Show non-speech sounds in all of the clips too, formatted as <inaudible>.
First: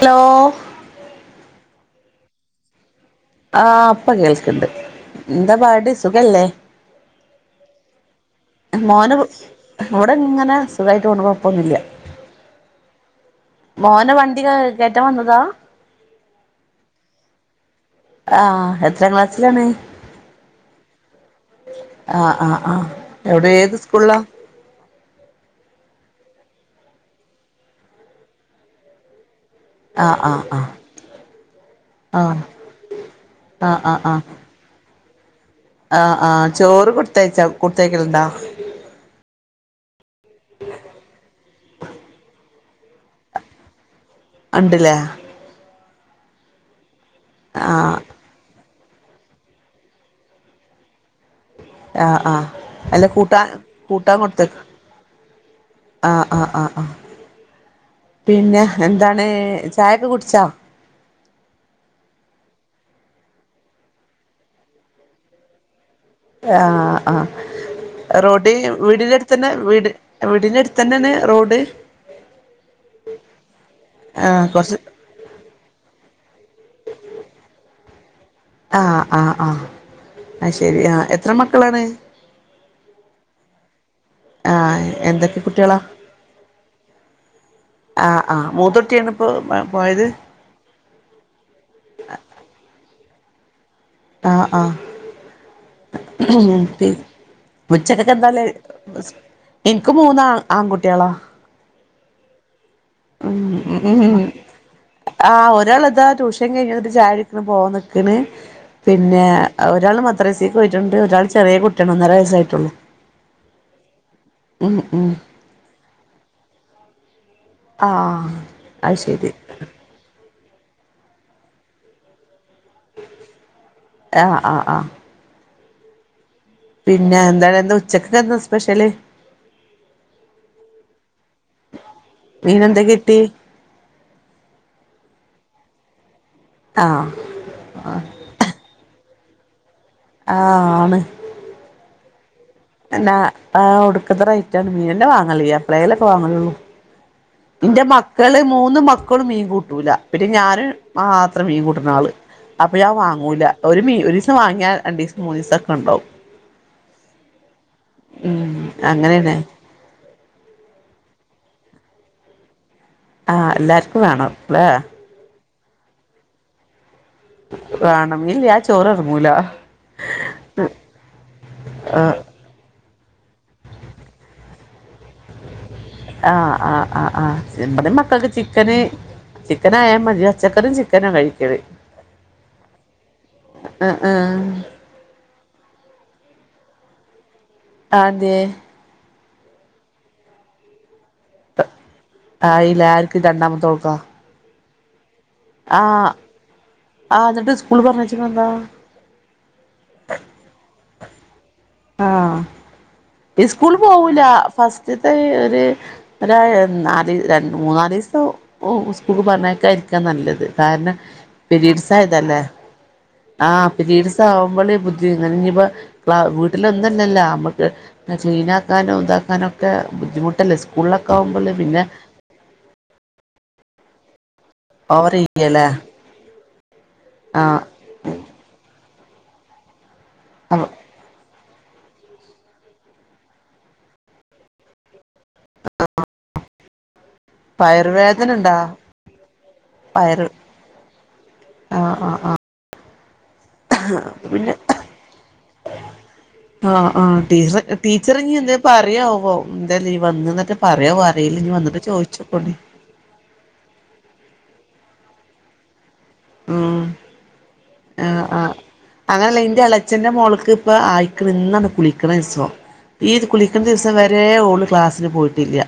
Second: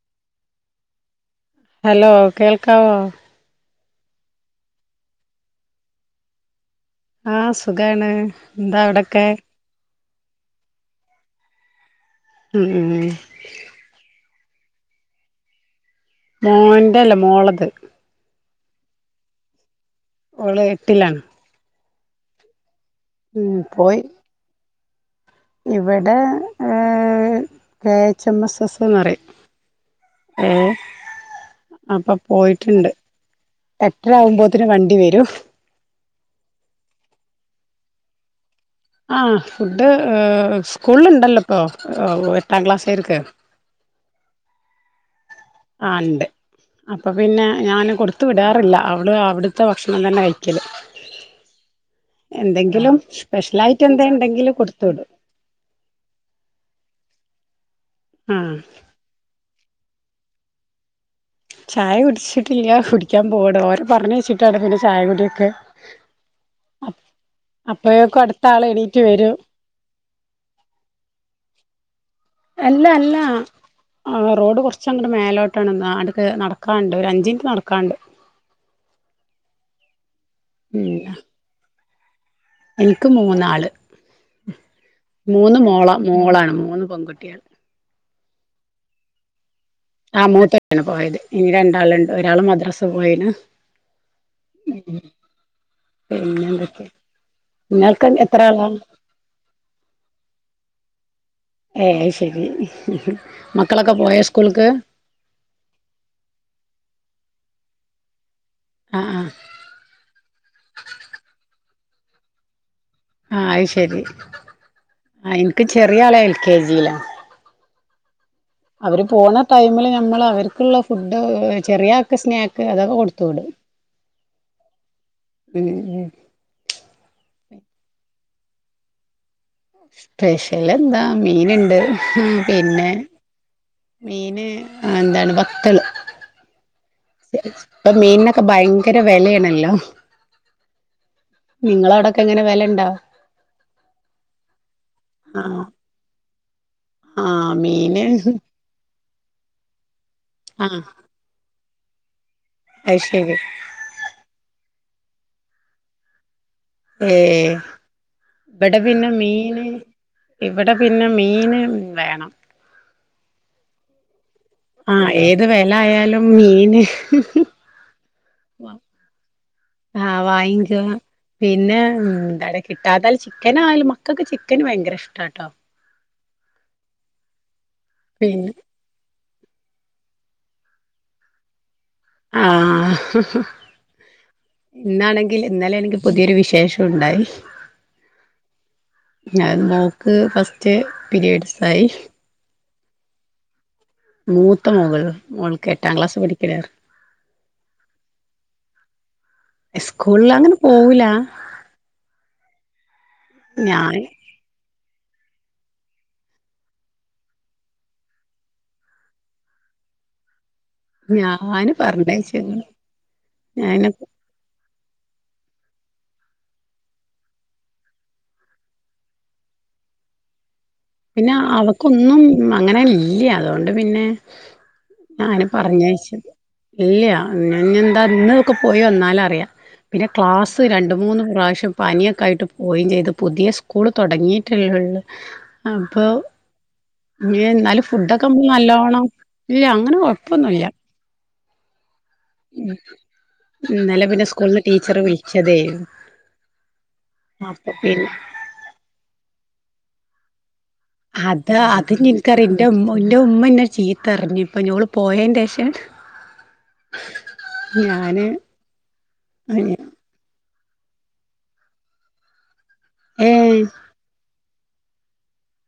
Hello hello കേൾക്കാവോ? ആഹ് ഇപ്പൊ കേൾക്കുണ്ട് എന്താ പാട് സുഖല്ലേ? ആഹ് സുഖാണ്, എന്താ മോന് അവിടൊക്കെ. ഇവിടെ ഇങ്ങനെ സുഖായിട്ട് പോണു കൊഴപ്പൊന്നില്ല. ഉം മോനെ വണ്ടി കേ കേറ്റാൻ വന്നതാ? മോന്റെ അല്ല മോളത്. ആഹ് എത്രാം ക്ലാസ്സിലാണ്? ഓള് എട്ടിലാ. ആഹ് ആഹ് ആഹ് എവിടെ ഉം ഏത് പോയി സ്കൂളിലാ? ഇവിടെ ഏഹ് K H M S S എന്ന് പറയും. ആഹ് ആഹ് ഏഹ് അപ്പൊ ആഹ് പോയിട്ടുണ്ട്, ആഹ് ആഹ് ആഹ് എട്ടര ആഹ് ആവുമ്പോള്. ത്തിന് വണ്ടി വരും. ആഹ് ആഹ് ചോറ് കൊടുത്തയച്ചോ, കൊടുത്തയക്കാലുണ്ട? ആഹ് ഫുഡ് സ്കൂളിലുണ്ടല്ലോ ഇപ്പോ, എട്ടാം ക്ലാസ്സുക്കാർക്ക്. ഉണ്ടാല്ലേ? ആഹ് ഇണ്ട്, അപ്പൊ പിന്നെ ഞാന് ആഹ് കൊടു ത്തു വിടാറില്ല അവള് അവിടുത്തെ ഭക്ഷണം തന്നെ കഴിക്കാല്. ആഹ് ആഹ് എന്തെങ്കിലും അല്ല കൂട്ടാൻ സ്പെഷ്യലായിട്ട് കൂട്ടാൻ എന്തേണ്ടെങ്കില് കൊടുത്തയക്ക് കൊടുത്തു വിടും. ആഹ് ആഹ് ആഹ് ആഹ് ആഹ് പിന്നെ എന്താണ് ചായ ഒക്കെ കുടിച്ചോ? ചായ കുടിച്ചിട്ടില്ല കുടിക്കാൻ പോണ്, ഓരെ പറഞ്ഞുയച്ചിട്ടാണ് പിന്നെ ചായ കുടിയൊക്കെ. ആഹ് ആഹ് അപ്പോഴേക്കും അടുത്ത റോഡ് ആള് എണീറ്റ് വീടിന്റെ വരും അടുത്ത് തന്നെ വീട്. വീടിന്റെ അടുത്ത് തന്നെയാണ് റോഡ്. അല്ല അല്ല ആ റോഡ് കുറച്ച് കൊറച്ച് എങ്ങാണ്ട്. വീട് മേലോട്ടാണ് അടുത്ത് നടക്കാനുണ്ട്, ഒരു അഞ്ച് മിനിറ്റ് നടക്കാനുണ്ട്. ആഹ് ആഹ് ആഹ് അത് ശരി, ആഹ് എത്ര മക്കളാണ്? എൻക്ക് മൂന്നാള്. ആ എന്തൊക്കെ മൂന്ന് കുട്ടികളാ മോളാ മോളാണ്. മൂന്ന് പെങ്കുട്ട്യേള്. ആഹ്. ആഹ്. മൂത്തൊട്ടിയാണ് പ്പൊ പാ പോയത്? ആഹ്. മൂത്തട്ടിയാണ് പോയത്. ഇനി രണ്ടാള്ണ്ട്. ഒരാള് മദ്രസ് പോയിന്. ആഹ്, ആഹ്. പിന്നെ എന്തൊക്കെ <unintelligible> നിങ്ങൾക്ക് ഉച്ചക്കെക്ക് എത്ര എന്താള്ളെ ആളാ സ് ഇൻക്ക് മൂന്നാ ആങ്കുട്ടിയളാ. ഏഹ് അയ് ശരി. മക്കളൊക്കെ പോയൊ സ്കൂൾക്ക്? ആഹ് ഒരാള്താ ട്യൂഷൻ കഴിഞ്ഞെന്ന്ട്ട് ചായൊടിക്ക്ണ് പോവാ നിക്ക്ണ്. ആഹ് പിന്നെ ആഹ് ആ ഒരാള് മദ്രസക്ക് പോയിട്ടുണ്ട്. ഒരാള് ചെറിയ കുട്ട്യാണ് ഒന്നര വയസ്സായിട്ടൊള്ളു. ആഹ് അയ് ശരി. ഉം ആഹ് എൻക്ക് ചെറിയാള് എൽ കെ ജിയിലാ. ആഹ്, ആഹ്. അവര് പോണ ടൈമില് ഞമ്മള് അവര്ക്ക്ള്ളെ ഫുഡ് ഏഹ് ചെറിയാക്ക് സ്നേ ക്കെ അതൊക്കെ കൊട്ത്ത് വിടും. ആഹ് ആഹ് ആഹ് ഉം പിന്നെ ന്താണ് ന്ന് ഉച്ചക്കെന്താ സ്പെഷ്യല്? സ്പെഷ്യലെന്താ മീന്ണ്ട് ഉം. മീനെന്താ പിന്നെ കിട്ടി മീന് എന്താണ് വത്തള്. ആഹ് പ്പൊ മീൻനൊക്കെ ഭയങ്കര വെലയാണല്ലൊ. ആഹ് ആണ്. നിങ്ങളെ അവ്ടൊക്കെ എങ്ങനെ വെല ണ്ടൊ? എന്നാ ആഹ് ഒട്ക്കത്തെ റേറ്റാണ്. മീനെന്നെ വാങ്ങല്‌ല്ലാ ആഹ് ഇപ്പളേ ലൊക്കെ വാങ്ങലൊള്ളു. ആഹ് ന്റെ മീന് മക്കള് മൂന്ന് മ ക്കള് മീൻ കൂട്ടൂല. പിന്നെ ഞാന് ആഹ് മാത്രം മീൻ കൂട്ട്ണ ആള്. അപ്പൊ ഞാൻ അത് ശരി വാങ്ങൂല. ഒരു മീ ഒരിസം വാങ്ങിയാ രണ്ടീസം മൂന്നിസൊക്കെണ്ടാവും. ഏഹ്. ഉം വടെ പിന്നെ അങ്ങനെയാണ് മീന് ഇവടെ പിന്നെ മീന് വേണം. ആഹ് എല്ലാർക്കും വേണം ല്ലേ. ആഹ് ഏത് വെല ആയാലും മീന് വേണം ന്നില്യാ ആ ചോറെർങ്ങൂല. ആഹ് വാങ്ങിക്കണം. പിന്നെ എട... കിട്ടാതൽ ചിക്കനായാലും മക്കക്ക് ചിക്കന് ഭയങ്കര ഇഷ്ടാട്ടൊ. ആഹ് ആഹ് ആഹ് ആഹ്. ഇപ്പത്തിൻ മക്കക്ക് പിന്നെ ചിക്കന് ചിക്കനായാ മതി. പച്ചക്കറിയും ചിക്കനാ കഴിക്കല്. ആഹ് ആഹ് ആഹ് ഇന്നാണെങ്കില് ഇന്നലേണെങ്കി പുതിയൊരു വിശേഷോണ്ടായി. ആന്തേ? ഞാ മോക്ക് ഫസ്റ്റ് പീരീഡ്സായി. ആയിലെ. ആര്ക്ക് രണ്ടാമത്തോക്കൊ? മൂത്ത മകള്. മോൾക്ക് എട്ടാം ആഹ് ക്ലാസ് പഠിക്കണ ആഹ് എന്ന്ട്ട് സ്കൂള്ള് പർഞ്ഞേച്ച്ക്ക്ണെന്താ? സ്കൂൾലങ്ങനെ പോവൂലാ ആഹ്. ഇസ്കൂള്ള് ഞാൻ പോവൂലാ. ഫസ്റ്റ്ത്തെ ഒര് ഒരായ നാല്, രണ്ട്, മൂന്നാലീസം ഓഹ് സ്കൂൾ പർഞ്ഞേക്കായിരിക്കാ നല്ലത്. കാരണം ഞാന് പിരീഡ്സായതല്ലെ. പറഞ്ഞയച്ച്ക്ക്ണ് ആഹ് ഞാന് പിരീഡ്സാവുമ്പള് ബുദ്ധി വര്നെ. ഞ്ഞിപ്പൊ വാ വീട്ടില് ന്നൊല്ലല്ലാ അമ്മക്ക് ക്ലീനാക്കാനും താക്കാനൊക്കെ ബുദ്ധിമുട്ടല്ലേ സ് പിന്നെ അവക്കൊന്നും അങ്ങനെ ല്ല്യ അതോണ്ട് പിന്നെ ഓവർ ഞാന് ചെയ്യല്ലേ പറഞ്ഞയച്ചത് ഇല്ല്യ ആഹ് ഇന്ന്ഞ്യെന്താ ഇന്ന് ഒക്കെ പോയി വന്നാലറിയ പിന്നെ ക്ലാസ്സ് അപ്പൊ രണ്ട് മൂന്ന് പ്രാവിശ്യം പനിയൊക്കായിട്ട് പോയിം ചെയ്ത് പുതിയ സ്കൂള് തൊടങ്ങിയിട്ടല്ലെള്ള് അപ്പോ ഇ ന്നാലും ഫുഡോക്കെ വയറുവേദന ഇണ്ടാ നല്ലോണം ഇല്ലഅങ്ങനെ വയറ് കൊഴപ്പൊന്നുയില്ല ആഹ് ആ ആ മ്മ് ഇന്നലെ പിന്നെ സ്കൂൾന്ന് ടീച്ചറ് വിളിച്ചതേ ആഹ് ആഹ് ടീച്ചർ ടീച്ചറിനിയെന്തേ പറിയാവോ എന്താലീ വന്ന്ന്നെറ്റെ പറ്യോ ന്നറീല ന്നി വന്നിട്ട് ചോയ്ചോക്കോണ്ടി ഓൻ്റുമ്മ ന്നെ ചീത്തർഞ്ഞ് പ്പഞ്ഞ് ഓള് പോയേന്റേഷാ ആഹ് ആ ഞാന് ആ അങ്ങനല്ല ന്റെ എളച്ചന്റെ മോൾക്ക്പ്പൊ ആയിക്ക്ണ് ഇന്നാണ് കുളിക്ക്ണസം. ഈ ത് കുളിക്കുന്ന ഏഹ് ദിവസം വരെ ഓള് ക്ലാസ്സിന് പോയിട്ടില്ല്യ.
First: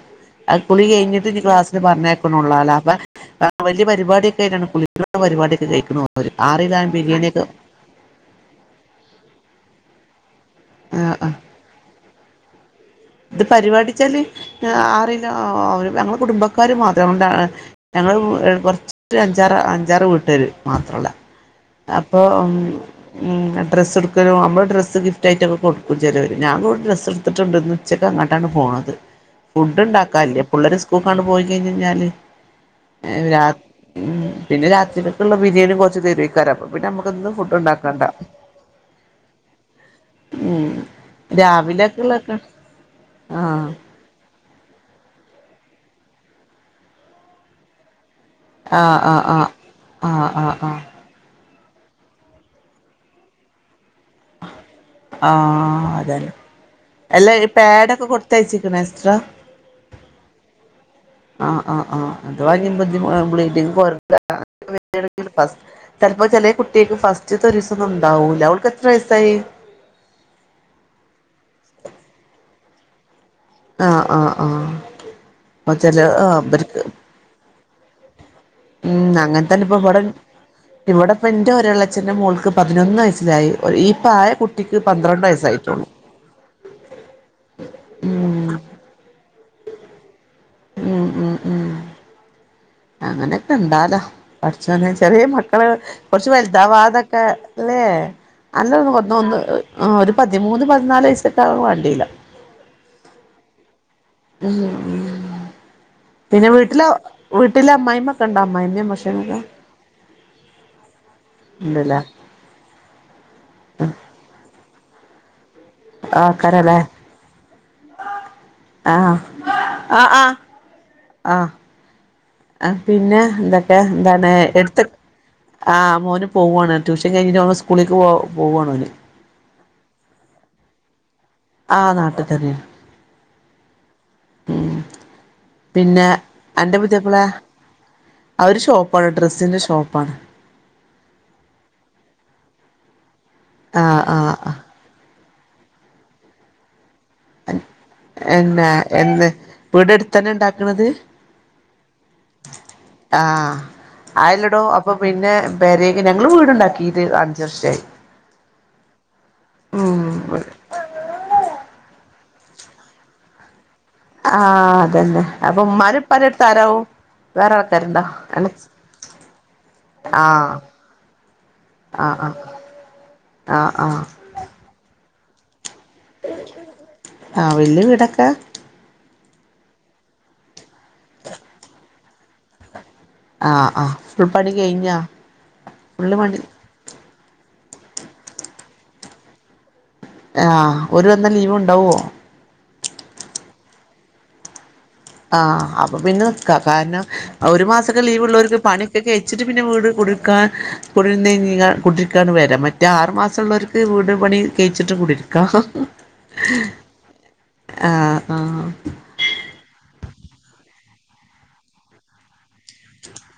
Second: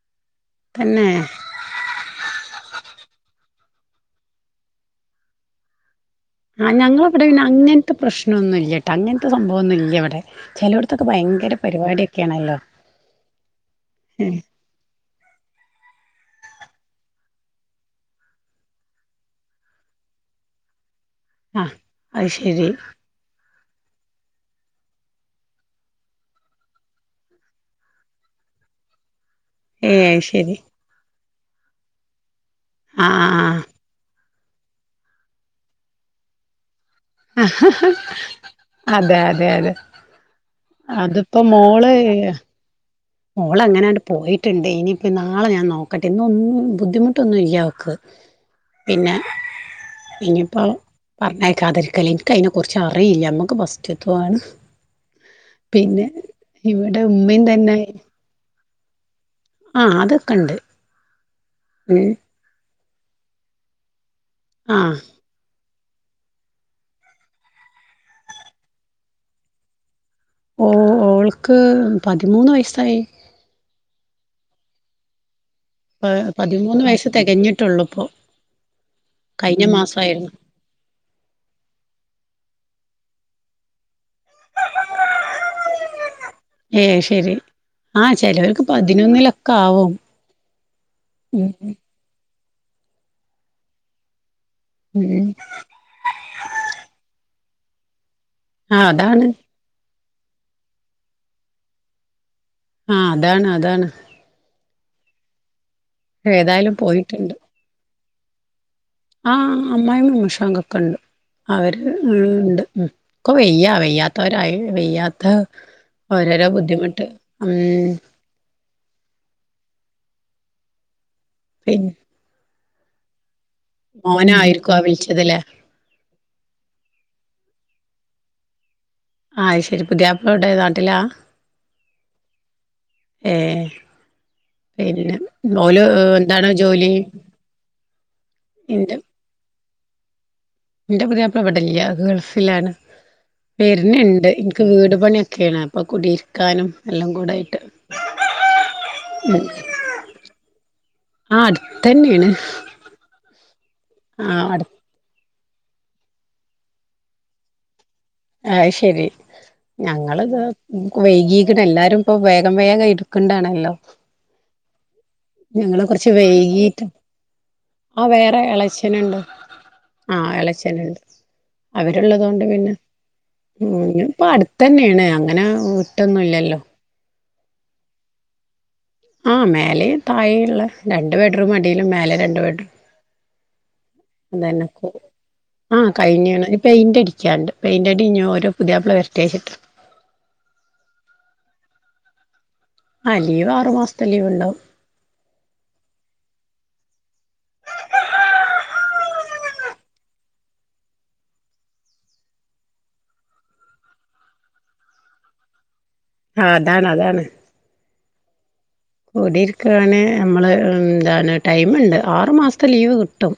അ കുളി തന്നെ കെയ്ഞ്ഞിട്ട്ന്നി ക്ലാസ് പർഞ്ഞയക്കണൊള്ളാലാപ്പ വല്യ പരിപാടിക്കെ ആയിട്ടാണ് കുളിക്കണ പരിപാടിക്കെ കയിക്കണ് ഓല്. ആറില വടെ പിന്നങ്ങൻത്ത പ്രശ്നൊന്നുല്യട്ടങ്ങൻത്ത സംഭവൊന്നുല്യവടെ ചെലോട്ത്തൊക്കെ ആഹ് ഭയങ്കര പരിപാട്യൊക്കേണല്ലോ. ത് പരിപാടിച്ചാല് അ ആറിലോ അവര് ഞങ്ങളെ കുടുംബക്കാര് മാത്രംന്താ - ഞങ്ങള് കൊർച്ച്ട്ട് അഞ്ചാറ് അഞ്ചാറ് വീട്ടുകര് മാത്രള്ളെ. ആ അപ്പൊ അത് ഉം. ശരി ഉം ഡ്രസ്സ്‌ട്ക്കലും നമ്മള് ഡ്രസ് ഗിഫ്റ്റായിറ്റൊക്കെ കൊടുക്കും ചെലോര്‌. ഞാൻ കൊ ഡ്രസ്സ്‌ട്ത്ത്ട്ട്ണ്ട്ന്ന്. ഉച്ചക് അങ്ങട്ടാണ് പോണത്. ഏ അത് ഫുഡ്ഡ്ണ്ടാക്കാല്ല. ശരി പിള്ളേര് സ്കൂൾക്കണ്ട് പോയി കയ്ഞ്ഞയ്ഞ്ഞാല്. ആ ഏ ആ ആ. രാത് ഉം പിന്നെ രാത്രിക്കക്ക്ള്ള ബിരിയാണി കൊർച്ച് തെരോയ്ക്കാരപ്പം. പിന്നമ്മക്ക് ഒന്നും ഫുഡ്ഡ്ണ്ടാക്കണ്ട. അതെ അതെ അതെ ഉം അത്പ്പ മോള് രാവിലെക്കുള്ളൊക്കെ ആഹ് മോളെങ്ങനാണ്ട് പോയിട്ട്ണ്ട് ഇനിയിപ്പോ നാളെ ഞാൻ നോക്കട്ടെ ഇന്നൊന്നും ബുദ്ധിമുട്ടൊന്നും ഇല്യ അവക്ക്. ആഹ് അ പിന്നെ അ ആഹ് അ അ. പർഞ്ഞേക്കാതിര്ക്കല് ഇൻക്കയ്നെക്കുറിച്ചറീല്ല, അമ്മക്ക് ഫസ്റ്റ്ത്തും ആണ്. ആഹ് അതന്നെ ഇവിടെ എല്ലാ ഉമ്മയും ഈ പാഡൊക്കെ കൊടുത്തയച്ചിരിക്ക്ണോ എക്സ്ട്രാ. ആഹ് അതൊക്കണ്ട്. ആഹ് ആഹ് ആഹ് അഥവാ ന്നിപ്പൊ ജ്ജ് ബ്ലീഡിങ് പോവരുത് ആ <unintelligible> സ്റ്റിൽ ഫസ് ചെലപ്പോ ചെലെ കുട്ട്യേക്ക് ഫസ്റ്റ്ത്ത ഒരിസൊന്നുണ്ടാവൂല്ല ഓൾക്കെത്ര വയസ്സായി? ഓ ഓൾക്ക് പതിമൂന്ന് വയസ്സായി. ആഹ് ആഹ് ആഹ്. അപ്പൊ ചെല പ ആഹ് ഇവർക്ക് പതിമൂന്ന് വയസ്സ് തെകഞ്ഞി ട്ടൊള്ളുപ്പൊ. ഉം അങ്ങൻതന്നെപ്പൊ വടെ ഇവടെപ്പൊന്റൊരളച്ഛൻ്റെ മോൾക്ക് പതിനൊന്ന് വയസ്സിലായി. ഈ ഇപ്പായ കുട്ടിക്ക് പന്ത്രണ്ട് വയസ്സായിട്ടുള്ളു. ഏ ശരി ആഹ് ഉം ചെലോൽക്ക് പതിനൊന്നിലൊക്കാവും. ഉം ഉം ഉം. അങ്ങനെക്കെ ഇണ്ടാലോ പട്ച്ചോനെ ചെറ്യേ ഉം മക്കള് കൊർച്ച് വൽതാവാതൊക്കെ ല്ലേ ആ അന്നൊന്നും അതാണ് കൊട്ന്നൊന്ന്. ആ ഒരു പതിമൂന്ന് പതിനാല് വയസ്സൊക്കാലും വാണ്ടീല. ആ അതാണ് അതാണ്. ഉം ഉം ഉം പിന്നെ ഏതായാലും വീട്ടില പോയിട്ടുണ്ട് വീട്ടില അമ്മായിമ്മക്കെ ഇണ്ടോ അമ്മായിമ്മിം അമ്മോഷ ആ അമ്മായിമ്മിം അമ്മോഷനൊക്കെ ഇണ്ട് അവര് ഉണ്ടല്ലേ ഉം ഇണ്ട് ഉം ഒക്കെ വെയ്യാ വെയ്യാത്തവരായി വെയ്യാത്ത ഓരോരോ ആക്കാരല്ലേ ബുദ്ധിമുട്ട് ഉം അഹ് ആഹ് ആഹ് ആഹ് ആഹ് പിന്നെ? ആ പിന്നെ എന്തൊക്കെ എന്താണ് മോനായിരിക്കും ആ എട്ത്ത വിളിച്ചതല്ലേ ആ മോന് പോവാണ് ട്യൂഷൻ കഴിഞ്ഞിട്ട് ഓൻ സ്കൂളിക്ക് പോ പോവാണോന്. അഹ് ശരി പുതിയാപ്പ്ള എവിടെ നാട്ടിലാ? ആ നാട്ടിൽ തന്നെയ. ഏഹ് പിന്നെ ഓല് ഹ് പിന്നെ എന്താണ് അന്റെ ജോലി? പുതിയാപ്പള അവര് ഇന്റെ ഷോപ്പാണ് ഡ്രസ്സിന്റെ ഷോപ്പാണ്. ഇന്റെ പുതിയാപ്ല ഇവടെല്ല ഗൾഫിലാണ് ആഹ് വെര്ൻണ്ട് ആഹ് ഇൻ ആഹ് ക്ക് വീട് പണിയൊക്കെയാണ് അപ്പൊ കുടിയിരിക്കാനും എല്ലം കൂടെ എൻ എന്നാ എന്ന് വീടെടുത്തന്നെ ഇണ്ടാക്ക്ണത്? ആ അട്ത്തെന്നേണ് ആ ആയെല്ലെടോ ഒ പ്പൊ പിന്നെ പെരേക്ക് ഞങ്ങള് വീടുണ്ടാക്കിട്ട് അഞ്ച് വർഷായി. അഹ്ശെരി ഞങ്ങ ഉം ഞങ്ങള്താ കു വൈകിക്ക്ണ് എല്ലാരും ഇപ്പൊ വേഗം വേഗം എടുക്ക്‌ണ്ടാണല്ലോ. ആ അതന്നെ അപ്പൊ ഞങ്ങള് ഉമ്മാനും കൊറച്ച് ഉപ്പാനും അടുത്ത് ആരാവും വൈകീട്ട് വേറെ ആൾക്കാരുണ്ടോ ആ വേറെ അല്ല എളച്ചനുണ്ട്. ആ ആഹ് എളച്ചനുണ്ട് ആഹ് അവരുള്ളത് ആഹ് കൊണ്ട് പിന്നെ ഉം ആഹ് ആഹ് പിന്നെപ്പട് ത്തന്നേണ് അങ്ങനെ വി ആ വല്യ വീടൊക്കെ? ആ മേലെ തായേ ഇള്ളേ രണ്ട് ബെഡ്റൂം അടിയിലും മേലെ രണ്ട് ബെഡ്റൂം. ആഹ് ആഹ് ഫുൾ പണി അതന്നെ ക്കൊ കഴിഞ്ഞാ ആ ഫുള്ള് പണി കഴിഞ്ഞീണ് ഇഞ്ഞ് പെയിൻ്റെടിക്കാണ്ട് പെയിൻ്റെടിഞ്ഞി ഓര പുതിയപ്ല വരട്ടെച്ചിട്ട്. ആ ഓര് വന്നാ ലീവ് ഇണ്ടാവോ? ആ ലീവ് ആറു മാസത്തെ ലീവ് ഇണ്ടാവും. ആ അപ്പ പിന്നെ നിക്കാ കാരണം ഒരു മാസക്കെ ലീവ്ള്ളോർക്ക് പണിക്കെ കെയ് ച്ചിട്ട് പിന്നെ വീട് കുടിരിക്കാൻ കുടിരുന്നു കഴിഞ്ഞേഞ്ഞാൽ കുടിരിക്കാന് വരാം മറ്റേ ആറ് മാസള്ളോർ വീട് പണി കഴിച്ചിട്ട് കുടിരിക്കാം. ആ അതാണ് അതാണ് ആഹ് ആഹ് കൂടിരിക്കാന് നമ്മള് എന്താണ് ടൈമുണ്ട് ആറു മാസത്തെ ലീവ് കിട്ടും.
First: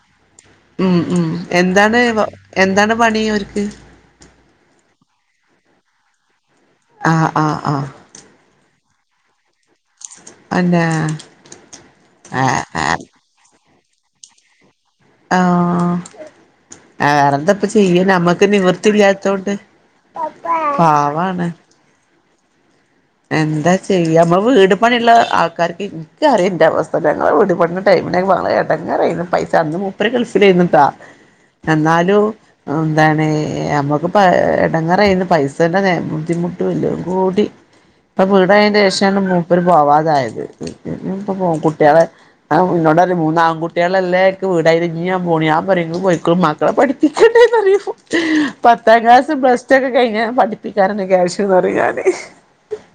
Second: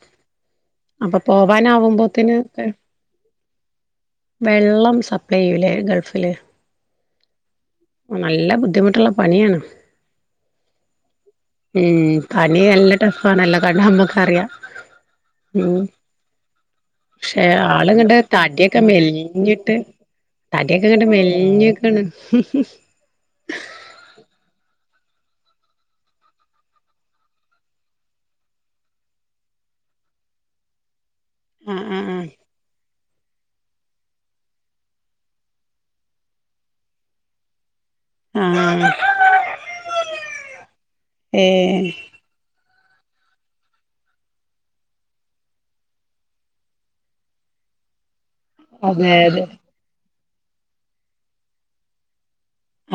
ഉം അപ്പൊ ഉം എന്താണ് വ പോവാനാവുമ്പോത്തിന് എന്താണ് പണി ഇവര്ക്ക്‌? വെള്ളം സപ്ലൈ ചെയ്യുലെ ഗൾഫില്? ആഹ് ആഹ് ആഹ് നല്ല ബുദ്ധിമുട്ടുള്ള പണിയാണ്. അന്നെ ഉം പണി ആഹ് നല്ല ടഫ് ആണല്ലോ കണ്ടാ നമ്മക്കറിയാ. ആ പക്ഷെ വേറെന്തപ്പ ചെയ്യ ആള്ങ്ങട്ട് നമ്മക്ക് തടിയൊക്കെ നിവൃത്തില്ലാത്തോണ്ട് മെലിഞ്ഞിട്ട് പാവാണ്. ഹും ഹ്‌ ഹ്‌. എന്താ ചെയ്യാ മ്മള് വീട് പണിയുള്ള ആൾക്കാർക്ക് ഇൻക്കറിയാ ഇന്റെ അവസ്‌ഥ ഞങ്ങളെ വീട് പണിന്റെ ടൈമിന് മാളേ ഇടങ്ങറെനി പൈസ അന്ന് മുപ്പര് ഗൾഫിലെരുന്ന്ട്ടാ. ആഹ് ആഹ് എന്നാലും. എന്താണ് നമ്മുക്ക് പൈ എടങ്ങറെര്ന്ന് പൈസേന്റെ ബുദ്ധിമുട്ടും എല്ലാംകൂടി. ഇപ്പൊ വീട് ആഹ് ആയെന്റെ ആഹ് ശേഷാണ് മൂപ്പര് പോവാതായത് ഇപ്പൊ ഏഹ് കുട്ടിളെ ആഹ് ഉന്നോട് പറിം മൂന്ന് ആൺകുട്ടിളെല്ലേ ഇക്ക് വീടായിലെ ഇഞ്ഞി ഞാൻ പോണില്ല ഞാൻ പറയും ഇങ്ങള് പോയിക്കോ മക്ക പഠിപ്പിച്ചണ്ടെന്നറിയുപ്പൊ പത്താം അതെ ക്ലാസ് അതെ പ്ലസ്ടു ഒക്കെ കഴിഞ്ഞ പഠിപ്പിക്കാനൊന്നു ക്യാഷ്ന്ന് പറയും ഞാന്.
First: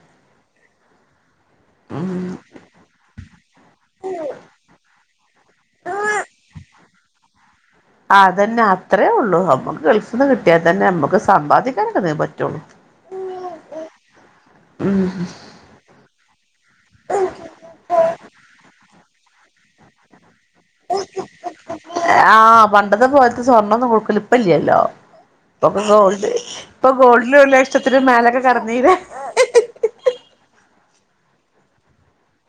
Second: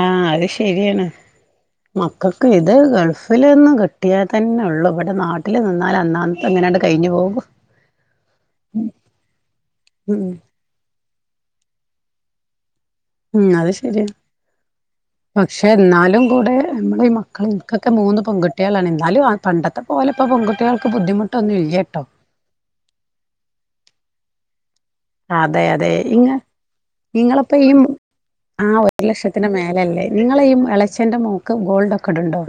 ആഹ് അത് ശെരിയാണ് മക്കൾക്ക് ഇത് ഗൾഫ് ന്ന്ലൊന്നും കിട്ടിയാ തന്നെ ഉള്ളു ഇവിടെ നാട്ടില് നിന്നാല് അന്നേന്നാത്തത് ഇങ്ങനെങ്ങാണ്ട് കഴിഞ്ഞു പോവും. അതന്നെ അത്രയേ ഉള്ളു നമ്മുക്ക് ഗൾഫിന്ന് ഉം നിന്ന് കിട്ടിയാൽ തന്നെ നമ്മുക്ക് സമ്പാദിക്കാനൊക്കെ എന്തെലും പറ്റുള്ളൂ. ഉം അത് ശരിയാണ് പക്ഷേ പക്ഷേ എന്നാലും കൂടെ നമ്മള ഈ മക്കൾൻക്കൊക്കെ മൂന്ന് പെൺകുട്ടികളാണ് എന്നാലും ആഹ് പണ്ടത്തെ പോലെ ഇപ്പൊ പെൺകുട്ടികൾക്ക് ബുദ്ധിമുട്ടൊന്നു ഇല്ലേട്ടോ. ആഹ് പണ്ടത്തെ പോലെത്തെ സ്വർണ്ണൊന്നും കുടുക്കലിപ്പല്ലല്ലോ. അതെ ഇപ്പൊക്കെ അതെ ഇങ്ങ ഗോൾഡ് ഇപ്പൊ ഗോൾഡിന് ഒര്ലക്ഷത്തിന് മേലൊക്കെ കടന്നിലെ. ലക്ഷത്തിൻ്റെ മേലല്ലേ നിങ്ങള ഈ ഇളച്ചൻ്റെ മോക്ക് ഗോൾഡ് ഒക്കെ ഇടുണ്ടോ?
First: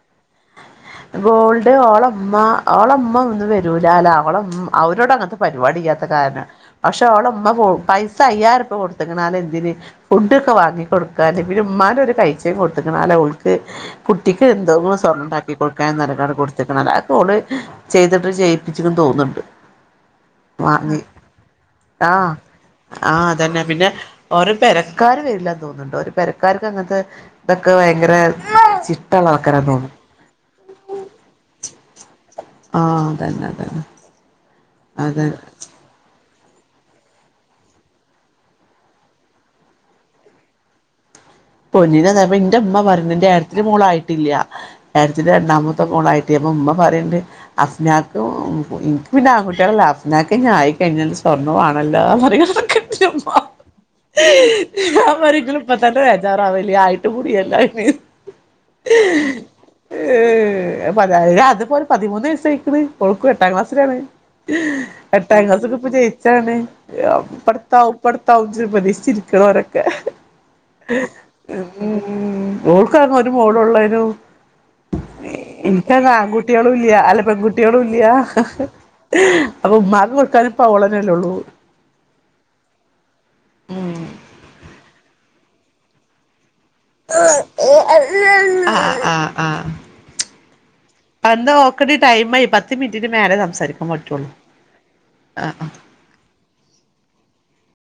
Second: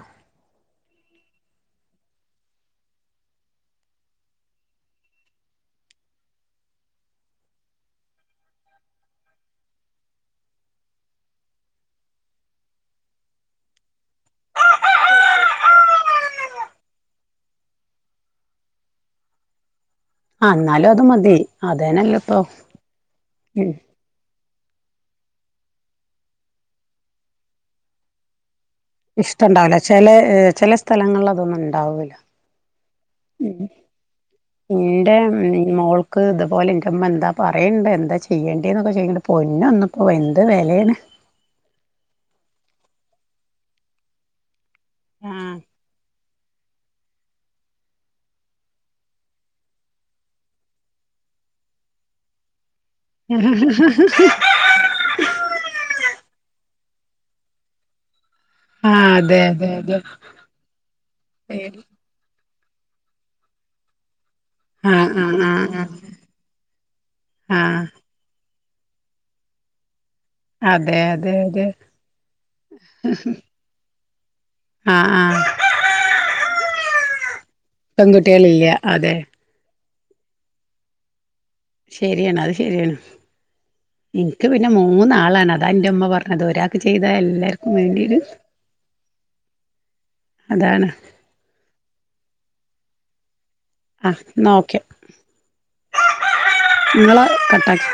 ഗോൾഡ് ഓളെമ്മ ഓളമ്മന്നും വരൂലലാ അവളമ്മ അവരോടങ്ങനത്തെ പരി പരിപാടിയാത്ത കാരണം പക്ഷെ അവളെ ഉമ്മ പൈസ അയ്യായിരം രൂപ കൊടുത്തക്കണാല എന്തിന് ഫുഡ് ഒക്കെ വാങ്ങി കൊടുക്കാന് പിന്ന ഉമ്മാന്റെ ഒരു കൈചെയിൻ കൊടുത്ത്ക്ക്‌ണാലാ ഓള്ക്ക്. കുട്ടിക്ക് എന്തോന്ന് സ്വർണ്ണണ്ടാ കൊടുക്കാൻ ന്നാർഞ്ഞാക്കണ്ട് കൊടുത്തക്കണതാ അതൊക്കോള് ചെയ്തിട്ട് ചെയ്യിപ്പിച്ച്ന്ന് തോന്നുന്നുണ്ട് ആഹ് എന്നാലും വാങ്ങി അത് മതി അതന്നെല്ലേ ആഹ് ഇപ്പൊ ആഹ് തന്നെ ഉം പിന്നെ ഓരോ പെരക്കാര് വരില്ലന്ന് തോന്നുന്നുണ്ട് ഒരു പരക്കാർക്ക് അങ്ങനത്തെ ഇതൊക്കെ ഭയങ്കര ചിട്ടള്ള ആൾക്കാരാന്ന് ഇഷ്ടണ്ടാവില്ല തോന്നുന്നു ചില ചില സ്ഥലങ്ങളിൽ അതൊന്നും ഉണ്ടാവില്ല ആഹ് അതന്നെതന്നെ പിന്റെ മോൾ ക്ക് ഇതുപോലെ <unintelligible> എന്താ പറയേണ്ടത് എന്താ ചെയ്യേണ്ടത് എന്നൊക്കെ ചെയ്യുന്നുണ്ട് പൊന്ന ഒന്നിപ്പോൾ എന്ത് വിലയാണ് പൊന്നിനർ ഞ്ഞ എന്റെ അമ്മ. പറഞ്ഞന്റെ ഏടത്തിൻ്റെ മോളയിട്ടില്ല ഏടത്തിന്റെ ആഹ് രണ്ടാമത്തെ മോളായിട്ടി അപ്പ ഉമ്മ പറയണ്ട് അഫ്നാക്കും എനിക്ക് പിന്നെ ആൺകുട്ടികളല്ല അഫ്നാക്കെ ഇനി ആയി കഴിഞ്ഞ് സ്വർണ്ണമാണല്ലോന്ന് പറയതൊക്കെ <unintelligible> <unintelligible> ഏഹ് ആഹ് അതെ അതെ അതെ ഏഹ് ഏഅതിപ്പോ ഒരു പതിമൂന്ന് വയസായികണ് ഓൾക്ക് എട്ടാം ക്ലാസ്സിലാണ് ഈ ആഹ് എട്ടാം ആഹ് ആഹ് ക്ലാസ്സൊക്കെ ആഹ് ഇപ്പൊ ജയിച്ചാണ് ആഹ് ഇപ്പംപടുത്താവും ഇപടുത്താവും ജ്ജജ്പ്രതീക്ഷിച്ച് ഇരിക്ക്ണോഓരെക്കെ അതെയതെയതെ ഓൾക്കാകെ <unintelligible> ആഹ് ആഹ് ഇനിക്ക് ആൺകുട്ടികളും ഇല്ല പെൺകുട്ടികളും ഇല്ല പെൺകുട്ടികളില്ല അതെ അപ്പൊ ഉമ്മാക്ക് കൊടുക്കാന് ഇപ്പവളനേല്ലേള്ളൂ ശരിയാണ് അത് ശരിയാണ് എനിക്ക് പിന്നെ മൂന്നാളാണ് അത അന്റെ അമ്മ പറഞ്ഞത് ഒരാ ഇപ്പൊ ചെയ്ത എല്ലാർക്കും വേണ്ടി വരും ആഹ് അതാണ് അപ്പന്താ ഓക്കടി ടൈമായി പത്ത് മിനിറ്റിന് മേലെ സംസാരിക്കും ആഹ് എന്നാ ഓക്കെ, നിങ്ങള് കട്ടാക്കി